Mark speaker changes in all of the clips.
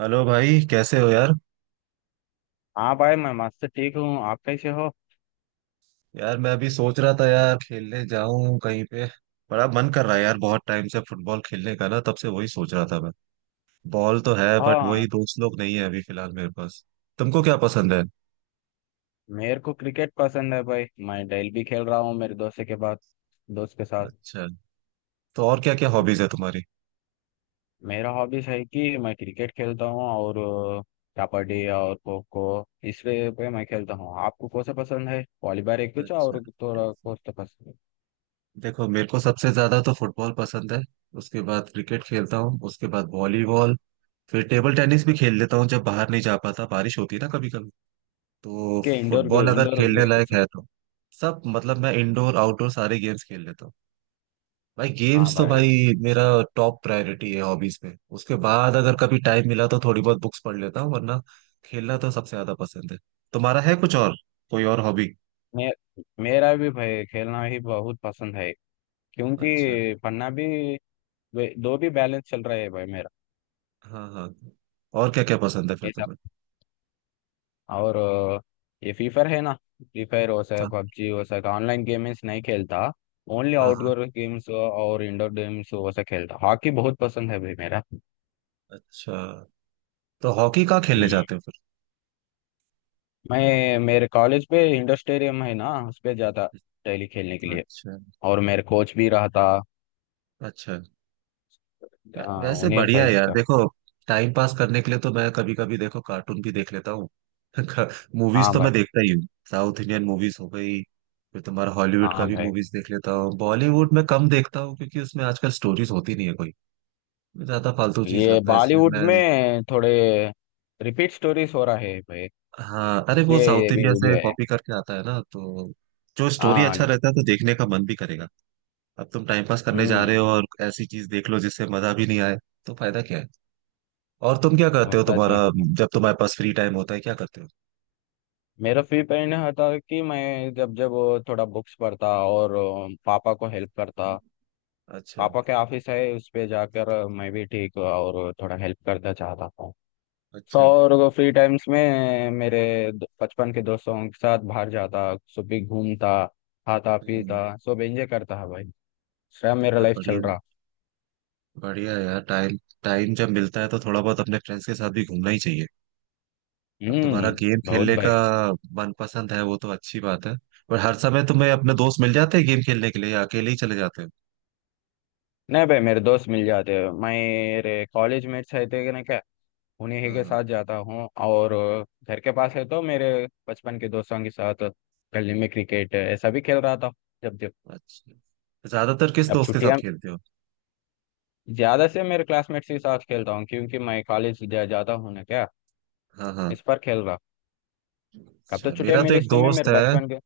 Speaker 1: Hello भाई, कैसे हो यार।
Speaker 2: हाँ भाई, मैं मस्त ठीक हूँ। आप कैसे हो?
Speaker 1: यार मैं अभी सोच रहा था, यार खेलने जाऊं कहीं पे। बड़ा मन कर रहा है यार, बहुत टाइम से फुटबॉल खेलने का ना, तब से वही सोच रहा था मैं। बॉल तो है बट
Speaker 2: हाँ,
Speaker 1: वही दोस्त लोग नहीं है अभी फिलहाल मेरे पास। तुमको क्या पसंद है?
Speaker 2: मेरे को क्रिकेट पसंद है भाई। मैं डेली भी खेल रहा हूँ मेरे दोस्त के साथ।
Speaker 1: अच्छा। तो और क्या क्या हॉबीज है तुम्हारी?
Speaker 2: मेरा हॉबीज है कि मैं क्रिकेट खेलता हूँ और अ, कबड्डी और खो खो इस वे पे मैं खेलता हूँ। आपको कौन सा पसंद है? वॉलीबॉल एक कुछ
Speaker 1: अच्छा,
Speaker 2: और थोड़ा, कौन सा पसंद है?
Speaker 1: देखो मेरे को सबसे ज्यादा तो फुटबॉल पसंद है। उसके बाद क्रिकेट खेलता हूँ, उसके बाद वॉलीबॉल, फिर टेबल टेनिस भी खेल लेता हूँ जब बाहर नहीं जा पाता, बारिश होती है ना कभी कभी। तो
Speaker 2: के इंडोर
Speaker 1: फुटबॉल अगर
Speaker 2: इंडोर
Speaker 1: खेलने लायक
Speaker 2: गेम्स।
Speaker 1: है तो सब मतलब, मैं इंडोर आउटडोर सारे गेम्स खेल लेता हूँ। भाई
Speaker 2: हाँ
Speaker 1: गेम्स तो
Speaker 2: भाई,
Speaker 1: भाई मेरा टॉप प्रायोरिटी है हॉबीज में। उसके बाद अगर कभी टाइम मिला तो थोड़ी बहुत बुक्स पढ़ लेता हूँ, वरना खेलना तो सबसे ज्यादा पसंद है। तुम्हारा है कुछ और, कोई और हॉबी?
Speaker 2: मे, मेरा भी भाई खेलना ही बहुत पसंद है।
Speaker 1: अच्छा।
Speaker 2: क्योंकि पन्ना भी दो भी बैलेंस चल रहा है भाई।
Speaker 1: हाँ हाँ, और क्या क्या पसंद है फिर
Speaker 2: मेरा
Speaker 1: तुम्हें?
Speaker 2: और ये फ्री फायर है ना। फ्री फायर हो सके,
Speaker 1: हाँ
Speaker 2: पबजी हो सके, ऑनलाइन गेम्स नहीं खेलता। ओनली
Speaker 1: हाँ हाँ,
Speaker 2: आउटडोर गेम्स और इंडोर गेम्स वो सब खेलता। हॉकी बहुत पसंद है भाई मेरा। हम्म।
Speaker 1: अच्छा। तो हॉकी कहाँ खेलने जाते हो फिर?
Speaker 2: मैं, मेरे कॉलेज पे इंडोर स्टेडियम है ना, उस पे जाता डेली खेलने के लिए।
Speaker 1: अच्छा,
Speaker 2: और मेरे कोच भी रहा था।
Speaker 1: अच्छा। वै-
Speaker 2: हाँ,
Speaker 1: वैसे
Speaker 2: उन्हें
Speaker 1: बढ़िया है
Speaker 2: सजेस्ट
Speaker 1: यार।
Speaker 2: कर।
Speaker 1: देखो टाइम पास करने के लिए तो मैं कभी कभी देखो कार्टून भी देख लेता हूँ। मूवीज
Speaker 2: हाँ
Speaker 1: तो
Speaker 2: भाई,
Speaker 1: मैं देखता ही हूँ, साउथ इंडियन मूवीज हो गई, फिर तुम्हारा हॉलीवुड का
Speaker 2: हाँ
Speaker 1: भी
Speaker 2: भाई,
Speaker 1: मूवीज देख लेता हूँ। बॉलीवुड में कम देखता हूँ क्योंकि उसमें आजकल स्टोरीज होती नहीं है कोई, ज्यादा फालतू चीज
Speaker 2: ये
Speaker 1: लगता है इसलिए
Speaker 2: बॉलीवुड
Speaker 1: मैं।
Speaker 2: में थोड़े रिपीट स्टोरीज हो रहा है भाई।
Speaker 1: हाँ अरे वो
Speaker 2: इसलिए
Speaker 1: साउथ
Speaker 2: ये भी
Speaker 1: इंडिया
Speaker 2: उड़
Speaker 1: से
Speaker 2: गए।
Speaker 1: कॉपी करके आता है ना, तो जो स्टोरी अच्छा
Speaker 2: हाँ।
Speaker 1: रहता है तो देखने का मन भी करेगा। अब तुम टाइम पास करने जा
Speaker 2: हम्म।
Speaker 1: रहे हो और ऐसी चीज देख लो जिससे मजा भी नहीं आए, तो फायदा क्या है। और तुम क्या करते हो,
Speaker 2: मुमताज
Speaker 1: तुम्हारा
Speaker 2: ने।
Speaker 1: जब तुम्हारे पास फ्री टाइम होता है क्या करते हो?
Speaker 2: मेरा फ्री पीरियड में होता कि मैं जब जब थोड़ा बुक्स पढ़ता और पापा को हेल्प करता।
Speaker 1: अच्छा,
Speaker 2: पापा के ऑफिस है, उस पे जाकर मैं भी ठीक और थोड़ा हेल्प करना चाहता था। सो,
Speaker 1: अच्छा।
Speaker 2: और फ्री टाइम्स में मेरे बचपन के दोस्तों के साथ बाहर जाता। सुबह भी घूमता, खाता,
Speaker 1: हम्म।
Speaker 2: पीता, सब एंजॉय करता है भाई। सब मेरा
Speaker 1: अब
Speaker 2: लाइफ चल
Speaker 1: बढ़िया है,
Speaker 2: रहा।
Speaker 1: बढ़िया है यार। टाइम, टाइम जब मिलता है तो थोड़ा बहुत अपने फ्रेंड्स के साथ भी घूमना ही चाहिए। अब तुम्हारा
Speaker 2: हम्म।
Speaker 1: गेम
Speaker 2: बहुत
Speaker 1: खेलने
Speaker 2: भाई।
Speaker 1: का मन पसंद है वो तो अच्छी बात है। पर हर समय तुम्हें अपने दोस्त मिल जाते हैं गेम खेलने के लिए, या अकेले ही चले जाते हो?
Speaker 2: नहीं भाई, मेरे दोस्त मिल जाते हैं, मेरे कॉलेज मेट्स रहते हैं ना क्या। उन्हीं ही
Speaker 1: हाँ
Speaker 2: के
Speaker 1: हाँ।
Speaker 2: साथ जाता हूँ, और घर के पास है तो मेरे बचपन के दोस्तों के साथ गली में क्रिकेट ऐसा भी खेल रहा था जब जब।
Speaker 1: अच्छा, ज्यादातर किस
Speaker 2: अब
Speaker 1: दोस्त के साथ
Speaker 2: छुट्टियां,
Speaker 1: खेलते हो?
Speaker 2: ज्यादा से मेरे क्लासमेट्स के साथ खेलता हूँ क्योंकि मैं कॉलेज जा जाता हूँ ना क्या।
Speaker 1: हाँ हाँ।
Speaker 2: इस पर खेल रहा। कब तो
Speaker 1: अच्छा,
Speaker 2: छुट्टियां
Speaker 1: मेरा तो
Speaker 2: मिले
Speaker 1: एक
Speaker 2: इस time में
Speaker 1: दोस्त
Speaker 2: मेरे
Speaker 1: है।
Speaker 2: बचपन के।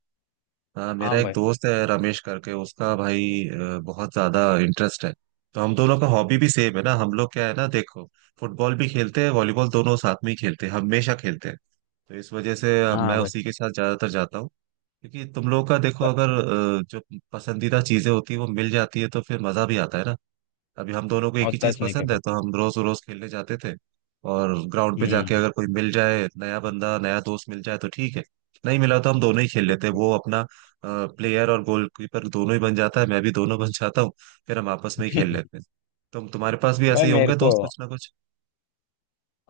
Speaker 1: हाँ
Speaker 2: हाँ
Speaker 1: मेरा एक
Speaker 2: भाई,
Speaker 1: दोस्त है रमेश करके, उसका भाई बहुत ज्यादा इंटरेस्ट है। तो हम दोनों का हॉबी भी सेम है ना। हम लोग क्या है ना, देखो फुटबॉल भी खेलते हैं, वॉलीबॉल दोनों साथ में ही खेलते हैं, हमेशा खेलते हैं। तो इस वजह से मैं
Speaker 2: हाँ भाई,
Speaker 1: उसी के साथ ज्यादातर जाता हूँ। क्योंकि तुम लोगों का देखो,
Speaker 2: ब-
Speaker 1: अगर जो पसंदीदा चीजें होती है वो मिल जाती है तो फिर मजा भी आता है ना। अभी हम दोनों को एक
Speaker 2: और
Speaker 1: ही चीज
Speaker 2: टच नहीं कर
Speaker 1: पसंद है
Speaker 2: पाया।
Speaker 1: तो हम रोज रोज खेलने जाते थे। और ग्राउंड पे जाके
Speaker 2: हम्म।
Speaker 1: अगर कोई मिल जाए, नया बंदा नया दोस्त मिल जाए तो ठीक है, नहीं मिला तो हम दोनों ही खेल लेते हैं। वो अपना प्लेयर और गोलकीपर दोनों ही बन जाता है, मैं भी दोनों बन जाता हूँ। फिर हम आपस में ही खेल लेते हैं। तुम्हारे पास भी ऐसे
Speaker 2: भाई
Speaker 1: ही
Speaker 2: मेरे
Speaker 1: होंगे
Speaker 2: को,
Speaker 1: दोस्त कुछ ना कुछ।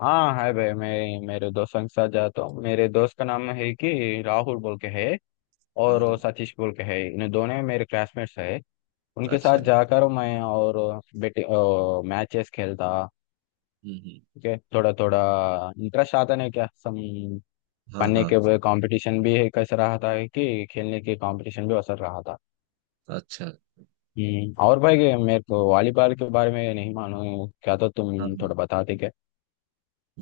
Speaker 2: हाँ है भाई, मैं मेरे दोस्तों के साथ जाता हूँ। मेरे दोस्त का नाम है कि राहुल बोल के है,
Speaker 1: हाँ
Speaker 2: और
Speaker 1: हाँ,
Speaker 2: सतीश बोल के है। इन दोनों मेरे क्लासमेट्स है। उनके साथ
Speaker 1: अच्छा।
Speaker 2: जाकर मैं और बेटे मैचेस खेलता।
Speaker 1: हम्म हम्म,
Speaker 2: ओके, थोड़ा थोड़ा इंटरेस्ट आता नहीं क्या सम।
Speaker 1: हाँ
Speaker 2: पढ़ने
Speaker 1: हाँ।
Speaker 2: के कंपटीशन भी कैसा रहा था कि खेलने के कंपटीशन भी असर रहा था।
Speaker 1: अच्छा।
Speaker 2: हम्म। और भाई ये मेरे को वॉलीबॉल के बारे में नहीं मालूम क्या, तो तुम
Speaker 1: हाँ हाँ,
Speaker 2: थोड़ा बताते क्या?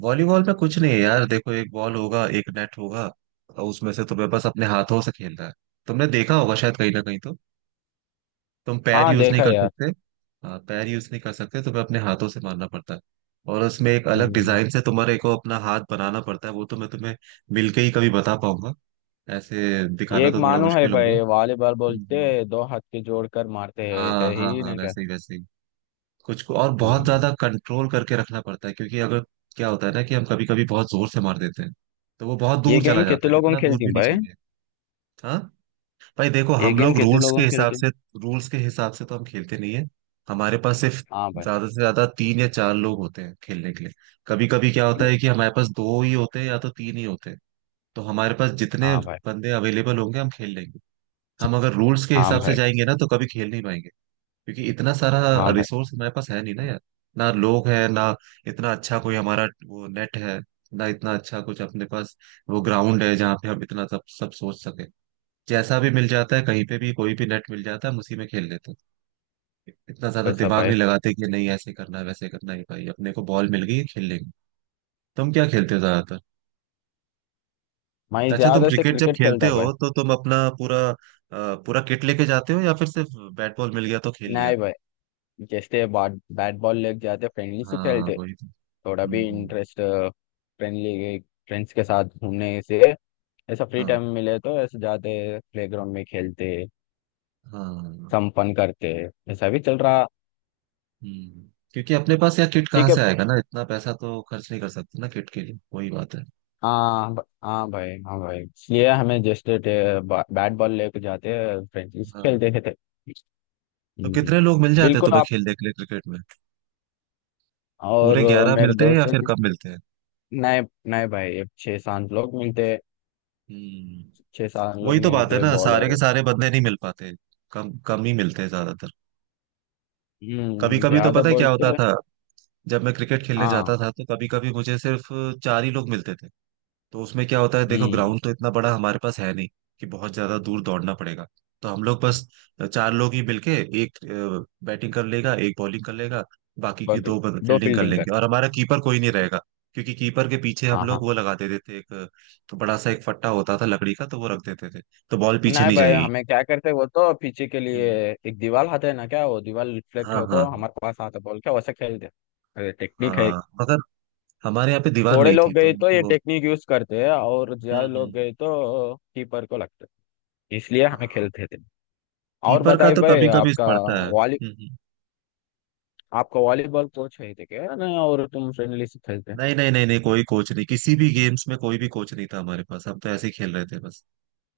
Speaker 1: वॉलीबॉल में कुछ नहीं है यार। देखो एक बॉल होगा, एक नेट होगा, और उसमें से तुम्हें बस अपने हाथों से खेलना है। तुमने देखा होगा शायद कहीं ना कहीं तो। तुम पैर
Speaker 2: हाँ,
Speaker 1: यूज नहीं
Speaker 2: देखा
Speaker 1: कर
Speaker 2: यार।
Speaker 1: सकते। हाँ पैर यूज नहीं कर सकते, तुम्हें अपने हाथों से मारना पड़ता है। और उसमें एक अलग
Speaker 2: हम्म।
Speaker 1: डिजाइन से तुम्हारे को अपना हाथ बनाना पड़ता है, वो तो मैं तुम्हें मिलके ही कभी बता पाऊंगा। ऐसे दिखाना
Speaker 2: एक
Speaker 1: तो थोड़ा
Speaker 2: मालूम है
Speaker 1: मुश्किल होगा।
Speaker 2: भाई, वॉलीबॉल बोलते
Speaker 1: हम्म।
Speaker 2: दो हाथ के जोड़कर मारते हैं
Speaker 1: हाँ
Speaker 2: ऐसे
Speaker 1: हाँ
Speaker 2: ही
Speaker 1: हाँ,
Speaker 2: ना क्या।
Speaker 1: वैसे ही वैसे ही। कुछ को और बहुत
Speaker 2: हम्म।
Speaker 1: ज्यादा कंट्रोल करके रखना पड़ता है, क्योंकि अगर क्या होता है ना, कि हम कभी कभी बहुत जोर से मार देते हैं तो वो बहुत
Speaker 2: ये
Speaker 1: दूर चला
Speaker 2: गेम
Speaker 1: जाता
Speaker 2: कितने
Speaker 1: है।
Speaker 2: लोगों
Speaker 1: इतना दूर
Speaker 2: खेलती
Speaker 1: भी
Speaker 2: हैं
Speaker 1: नहीं
Speaker 2: भाई?
Speaker 1: चाहिए। हाँ। भाई देखो,
Speaker 2: ये
Speaker 1: हम
Speaker 2: गेम
Speaker 1: लोग
Speaker 2: कितने
Speaker 1: रूल्स के
Speaker 2: लोगों
Speaker 1: हिसाब
Speaker 2: खेलती हैं?
Speaker 1: से, रूल्स के हिसाब से तो हम खेलते नहीं है। हमारे पास सिर्फ
Speaker 2: हाँ
Speaker 1: ज्यादा से ज्यादा तीन या चार लोग होते हैं खेलने के लिए। कभी कभी क्या होता
Speaker 2: भाई।
Speaker 1: है कि हमारे पास दो ही होते हैं या तो तीन ही होते हैं। तो हमारे पास जितने
Speaker 2: हाँ भाई।
Speaker 1: बंदे अवेलेबल होंगे हम खेल लेंगे। हम अगर रूल्स के
Speaker 2: हाँ
Speaker 1: हिसाब से
Speaker 2: भाई।
Speaker 1: जाएंगे ना तो कभी खेल नहीं पाएंगे। क्योंकि इतना सारा
Speaker 2: हाँ भाई।
Speaker 1: रिसोर्स हमारे पास है नहीं ना यार। ना लोग है ना, इतना अच्छा कोई हमारा वो नेट है, ना इतना अच्छा कुछ अपने पास वो ग्राउंड है जहाँ पे हम इतना सब सब सोच सके। जैसा भी मिल जाता है, कहीं पे भी कोई भी नेट मिल जाता है, हम उसी में खेल लेते हैं। इतना ज्यादा
Speaker 2: वैसा
Speaker 1: दिमाग नहीं
Speaker 2: भाई।
Speaker 1: लगाते कि नहीं ऐसे करना है वैसे करना है। भाई अपने को बॉल मिल गई खेल लेंगे। तुम क्या खेलते हो ज्यादातर?
Speaker 2: मैं
Speaker 1: अच्छा, तुम
Speaker 2: ज्यादा से
Speaker 1: क्रिकेट जब
Speaker 2: क्रिकेट
Speaker 1: खेलते
Speaker 2: खेलता भाई।
Speaker 1: हो तो तुम अपना पूरा पूरा किट लेके जाते हो, या फिर सिर्फ बैट बॉल मिल गया तो खेल लिया?
Speaker 2: नहीं भाई, जैसे बाट बैट बॉल लेके जाते फ्रेंडली से
Speaker 1: हाँ
Speaker 2: खेलते।
Speaker 1: वही तो।
Speaker 2: थोड़ा भी
Speaker 1: हम्म हम्म,
Speaker 2: इंटरेस्ट फ्रेंडली फ्रेंड्स के साथ घूमने से, ऐसा फ्री
Speaker 1: हाँ
Speaker 2: टाइम मिले तो ऐसे जाते, प्लेग्राउंड में खेलते,
Speaker 1: हाँ।
Speaker 2: संपन्न करते, ऐसा भी चल रहा।
Speaker 1: हम्म, क्योंकि अपने पास यार किट कहाँ
Speaker 2: ठीक है।
Speaker 1: से आएगा ना, इतना पैसा तो खर्च नहीं कर सकते ना किट के लिए, वही बात है।
Speaker 2: हाँ, हाँ भाई, हाँ भाई, इसलिए हमें जस्ट बैट बॉल लेके जाते फ्रेंडली से
Speaker 1: हाँ,
Speaker 2: खेलते खेलते।
Speaker 1: तो
Speaker 2: हम्म।
Speaker 1: कितने लोग मिल जाते हैं
Speaker 2: बिल्कुल
Speaker 1: तुम्हें
Speaker 2: आप
Speaker 1: खेलने के लिए क्रिकेट में?
Speaker 2: और
Speaker 1: पूरे ग्यारह
Speaker 2: मेरे
Speaker 1: मिलते हैं
Speaker 2: दोस्त
Speaker 1: या फिर
Speaker 2: से।
Speaker 1: कम मिलते हैं?
Speaker 2: नहीं, नहीं भाई, अब छह सात लोग मिलते हैं।
Speaker 1: हम्म,
Speaker 2: छह सात लोग
Speaker 1: वही तो बात
Speaker 2: मिलते
Speaker 1: है
Speaker 2: हैं
Speaker 1: ना, सारे
Speaker 2: बॉलर।
Speaker 1: के सारे बंदे नहीं मिल पाते, कम कम ही मिलते हैं ज्यादातर। कभी
Speaker 2: हम्म।
Speaker 1: कभी तो
Speaker 2: ज्यादा
Speaker 1: पता है क्या
Speaker 2: बोलते
Speaker 1: होता
Speaker 2: हैं।
Speaker 1: था, जब मैं क्रिकेट खेलने
Speaker 2: हाँ।
Speaker 1: जाता था तो कभी कभी मुझे सिर्फ चार ही लोग मिलते थे। तो उसमें क्या होता है, देखो
Speaker 2: हम्म।
Speaker 1: ग्राउंड तो इतना बड़ा हमारे पास है नहीं कि बहुत ज्यादा दूर दौड़ना पड़ेगा। तो हम लोग बस चार लोग ही मिलके, एक बैटिंग कर लेगा, एक बॉलिंग कर लेगा, बाकी की
Speaker 2: बग-
Speaker 1: दो
Speaker 2: दो
Speaker 1: फील्डिंग कर
Speaker 2: फील्डिंग कर।
Speaker 1: लेंगे और हमारा कीपर कोई नहीं रहेगा। क्योंकि कीपर के पीछे हम
Speaker 2: हाँ, हाँ।
Speaker 1: लोग वो लगा देते थे एक तो बड़ा सा एक फट्टा होता था लकड़ी का, तो वो रख देते थे तो बॉल पीछे
Speaker 2: नहीं
Speaker 1: नहीं
Speaker 2: भाई,
Speaker 1: जाएगी।
Speaker 2: हमें क्या करते, वो तो पीछे के लिए
Speaker 1: हम्म,
Speaker 2: एक दीवार आते है ना क्या, वो दीवार रिफ्लेक्ट
Speaker 1: हाँ
Speaker 2: होकर
Speaker 1: हाँ।
Speaker 2: हमारे पास आता बॉल क्या, वैसे खेलते। अरे टेक्निक है।
Speaker 1: हाँ मगर हमारे यहाँ पे दीवार
Speaker 2: थोड़े
Speaker 1: नहीं थी
Speaker 2: लोग
Speaker 1: तो
Speaker 2: गए तो ये
Speaker 1: हमको।
Speaker 2: टेक्निक यूज करते हैं, और ज्यादा
Speaker 1: हम्म।
Speaker 2: लोग गए तो कीपर को लगते हैं। इसलिए हमें
Speaker 1: हाँ
Speaker 2: खेलते थे। और
Speaker 1: कीपर का
Speaker 2: बताइए
Speaker 1: तो
Speaker 2: भाई,
Speaker 1: कभी कभी
Speaker 2: आपका
Speaker 1: पड़ता है।
Speaker 2: वॉली
Speaker 1: हम्म।
Speaker 2: वॉलीबॉल कोच है थे क्या नहीं, और तुम फ्रेंडली से खेलते।
Speaker 1: नहीं नहीं नहीं नहीं, कोई कोच नहीं, किसी भी गेम्स में कोई भी कोच नहीं था हमारे पास। हम तो ऐसे ही खेल रहे थे बस।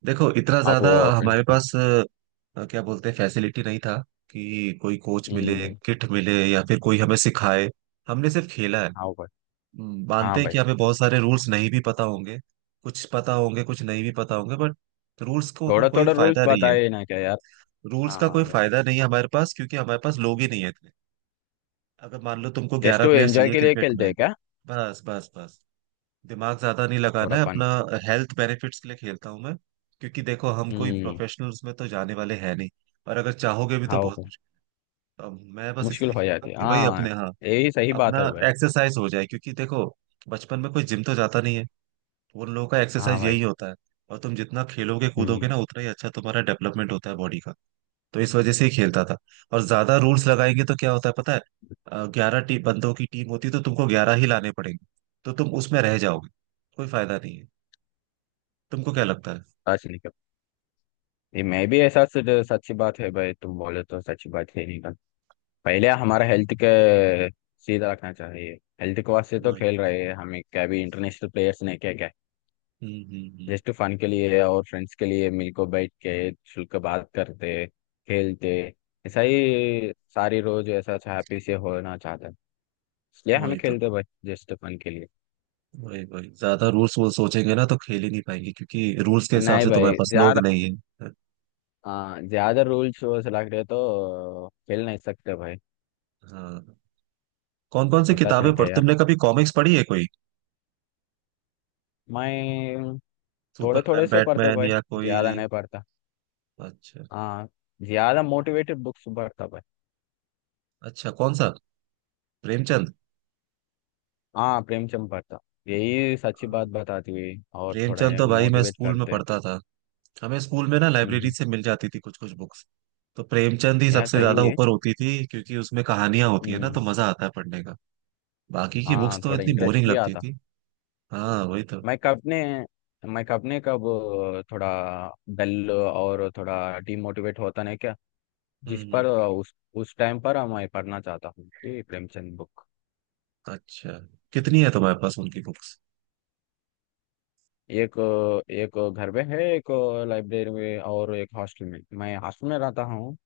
Speaker 1: देखो इतना
Speaker 2: आप
Speaker 1: ज्यादा हमारे
Speaker 2: फ्रेंड्स में।
Speaker 1: पास क्या बोलते हैं फैसिलिटी नहीं था कि कोई कोच मिले,
Speaker 2: हम्म।
Speaker 1: किट मिले, या फिर कोई हमें सिखाए। हमने सिर्फ खेला है।
Speaker 2: हाँ भाई,
Speaker 1: मानते
Speaker 2: हाँ
Speaker 1: हैं
Speaker 2: भाई,
Speaker 1: कि हमें बहुत सारे रूल्स नहीं भी पता होंगे, कुछ पता होंगे कुछ नहीं भी पता होंगे, बट
Speaker 2: थोड़ा
Speaker 1: कोई
Speaker 2: थोड़ा रूल्स
Speaker 1: फायदा नहीं है।
Speaker 2: बताए ना क्या यार।
Speaker 1: रूल्स का
Speaker 2: हाँ
Speaker 1: कोई
Speaker 2: यार,
Speaker 1: फायदा नहीं है हमारे पास, क्योंकि हमारे पास लोग ही नहीं है इतने। अगर मान लो तुमको
Speaker 2: जस्ट
Speaker 1: ग्यारह
Speaker 2: वो
Speaker 1: प्लेयर
Speaker 2: एंजॉय
Speaker 1: चाहिए
Speaker 2: के लिए
Speaker 1: क्रिकेट
Speaker 2: खेलते
Speaker 1: में।
Speaker 2: हैं क्या,
Speaker 1: बस बस बस, दिमाग ज्यादा नहीं लगाना
Speaker 2: थोड़ा
Speaker 1: है
Speaker 2: फन।
Speaker 1: अपना, हेल्थ बेनिफिट्स के लिए खेलता हूं मैं। क्योंकि देखो हम कोई
Speaker 2: हम्म।
Speaker 1: प्रोफेशनल्स में तो जाने वाले हैं नहीं, और अगर चाहोगे भी तो
Speaker 2: हाँ
Speaker 1: बहुत
Speaker 2: भाई,
Speaker 1: मुश्किल। अब मैं बस
Speaker 2: मुश्किल
Speaker 1: इसलिए
Speaker 2: हो
Speaker 1: खेलता
Speaker 2: जाती
Speaker 1: हूँ
Speaker 2: है।
Speaker 1: कि भाई
Speaker 2: हाँ,
Speaker 1: अपने, हाँ
Speaker 2: यही सही बात
Speaker 1: अपना
Speaker 2: है भाई।
Speaker 1: एक्सरसाइज हो जाए। क्योंकि देखो बचपन में कोई जिम तो जाता नहीं है, उन लोगों का
Speaker 2: हाँ
Speaker 1: एक्सरसाइज
Speaker 2: भाई।
Speaker 1: यही होता है। और तुम जितना खेलोगे
Speaker 2: हम्म।
Speaker 1: कूदोगे ना, उतना ही अच्छा तुम्हारा डेवलपमेंट होता है बॉडी का। तो इस वजह से ही खेलता था। और ज्यादा रूल्स लगाएंगे तो क्या होता है पता है, ग्यारह टी बंदों की टीम होती है तो तुमको ग्यारह ही लाने पड़ेंगे, तो तुम उसमें रह जाओगे। कोई फायदा नहीं है। तुमको क्या लगता है?
Speaker 2: सच निकल, ये मैं भी ऐसा सच्ची बात है भाई, तुम बोले तो सच्ची बात है निकल। पहले हमारा हेल्थ के सीधा रखना चाहिए। हेल्थ के वास्ते तो
Speaker 1: वही।
Speaker 2: खेल रहे हैं, हमें क्या भी इंटरनेशनल प्लेयर्स ने क्या क्या।
Speaker 1: हम्म हम्म हम्म,
Speaker 2: जस्ट फन के लिए और फ्रेंड्स के लिए मिलकर बैठ के शुल्क बात करते, खेलते, ऐसा ही सारी रोज ऐसा हैप्पी से होना चाहता है। इसलिए हमें
Speaker 1: वही तो।
Speaker 2: खेलते भाई, जस्ट फन के लिए।
Speaker 1: वही वही, ज्यादा रूल्स वो सोचेंगे ना तो खेल ही नहीं पाएंगे क्योंकि रूल्स के हिसाब
Speaker 2: नहीं
Speaker 1: से तुम्हारे
Speaker 2: भाई,
Speaker 1: पास लोग
Speaker 2: ज्यादा।
Speaker 1: नहीं है।
Speaker 2: हाँ, ज्यादा रूल्स लग रहे तो खेल नहीं सकते भाई।
Speaker 1: हाँ। कौन कौन सी
Speaker 2: होता अच्छा
Speaker 1: किताबें
Speaker 2: नहीं क्या
Speaker 1: पढ़,
Speaker 2: यार?
Speaker 1: तुमने कभी कॉमिक्स पढ़ी है कोई,
Speaker 2: मैं थोड़े थोड़े
Speaker 1: सुपरमैन
Speaker 2: से पढ़ता
Speaker 1: बैटमैन
Speaker 2: भाई,
Speaker 1: या कोई?
Speaker 2: ज्यादा नहीं पढ़ता।
Speaker 1: अच्छा।
Speaker 2: हाँ, ज्यादा मोटिवेटेड बुक्स पढ़ता भाई।
Speaker 1: अच्छा, कौन सा? प्रेमचंद?
Speaker 2: हाँ, प्रेमचंद पढ़ता। यही सच्ची बात
Speaker 1: हाँ।
Speaker 2: बताती हुई और
Speaker 1: प्रेमचंद
Speaker 2: थोड़े
Speaker 1: तो भाई मैं
Speaker 2: मोटिवेट
Speaker 1: स्कूल में
Speaker 2: करते
Speaker 1: पढ़ता था। हमें स्कूल में ना लाइब्रेरी
Speaker 2: हैं।
Speaker 1: से मिल जाती थी कुछ कुछ बुक्स, तो प्रेमचंद ही
Speaker 2: यार
Speaker 1: सबसे
Speaker 2: सही
Speaker 1: ज्यादा
Speaker 2: है।
Speaker 1: ऊपर होती थी क्योंकि उसमें कहानियां होती है ना तो
Speaker 2: हम्म।
Speaker 1: मजा आता है पढ़ने का। बाकी की बुक्स
Speaker 2: हाँ,
Speaker 1: तो
Speaker 2: थोड़ा
Speaker 1: इतनी बोरिंग
Speaker 2: इंटरेस्ट भी
Speaker 1: लगती
Speaker 2: आता।
Speaker 1: थी। हाँ वही तो।
Speaker 2: मैं कब ने मैं कब ने कब, थोड़ा डल और थोड़ा डिमोटिवेट होता नहीं क्या। जिस
Speaker 1: हम्म।
Speaker 2: पर उस टाइम पर मैं पढ़ना चाहता हूँ कि प्रेमचंद बुक।
Speaker 1: अच्छा, कितनी है तुम्हारे पास उनकी बुक्स?
Speaker 2: एक एक घर में है, एक लाइब्रेरी में और एक हॉस्टल में। मैं हॉस्टल में रहता हूँ।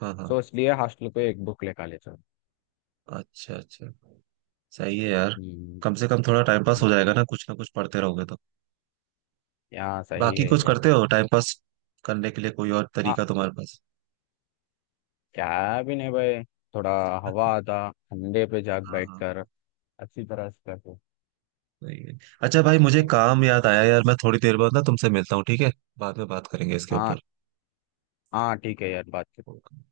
Speaker 1: हाँ हाँ।
Speaker 2: सो इसलिए हॉस्टल को एक बुक लेकर ले चलो।
Speaker 1: अच्छा अच्छा, सही है यार।
Speaker 2: हम्म,
Speaker 1: कम से कम थोड़ा टाइम पास हो
Speaker 2: हम्म,
Speaker 1: जाएगा ना, कुछ ना कुछ पढ़ते रहोगे तो।
Speaker 2: यहाँ सही
Speaker 1: बाकी
Speaker 2: है
Speaker 1: कुछ
Speaker 2: यार।
Speaker 1: करते हो टाइम पास करने के लिए, कोई और
Speaker 2: हाँ,
Speaker 1: तरीका तुम्हारे पास?
Speaker 2: क्या भी नहीं भाई, थोड़ा हवा आता ठंडे पे जाग
Speaker 1: हाँ हाँ।
Speaker 2: बैठकर। अच्छी तरह से कर दो।
Speaker 1: सही है। अच्छा भाई मुझे काम याद आया यार, मैं थोड़ी देर बाद ना तुमसे मिलता हूँ, ठीक है? बाद में बात करेंगे इसके
Speaker 2: हाँ, हाँ, ठीक है यार। बात।
Speaker 1: ऊपर।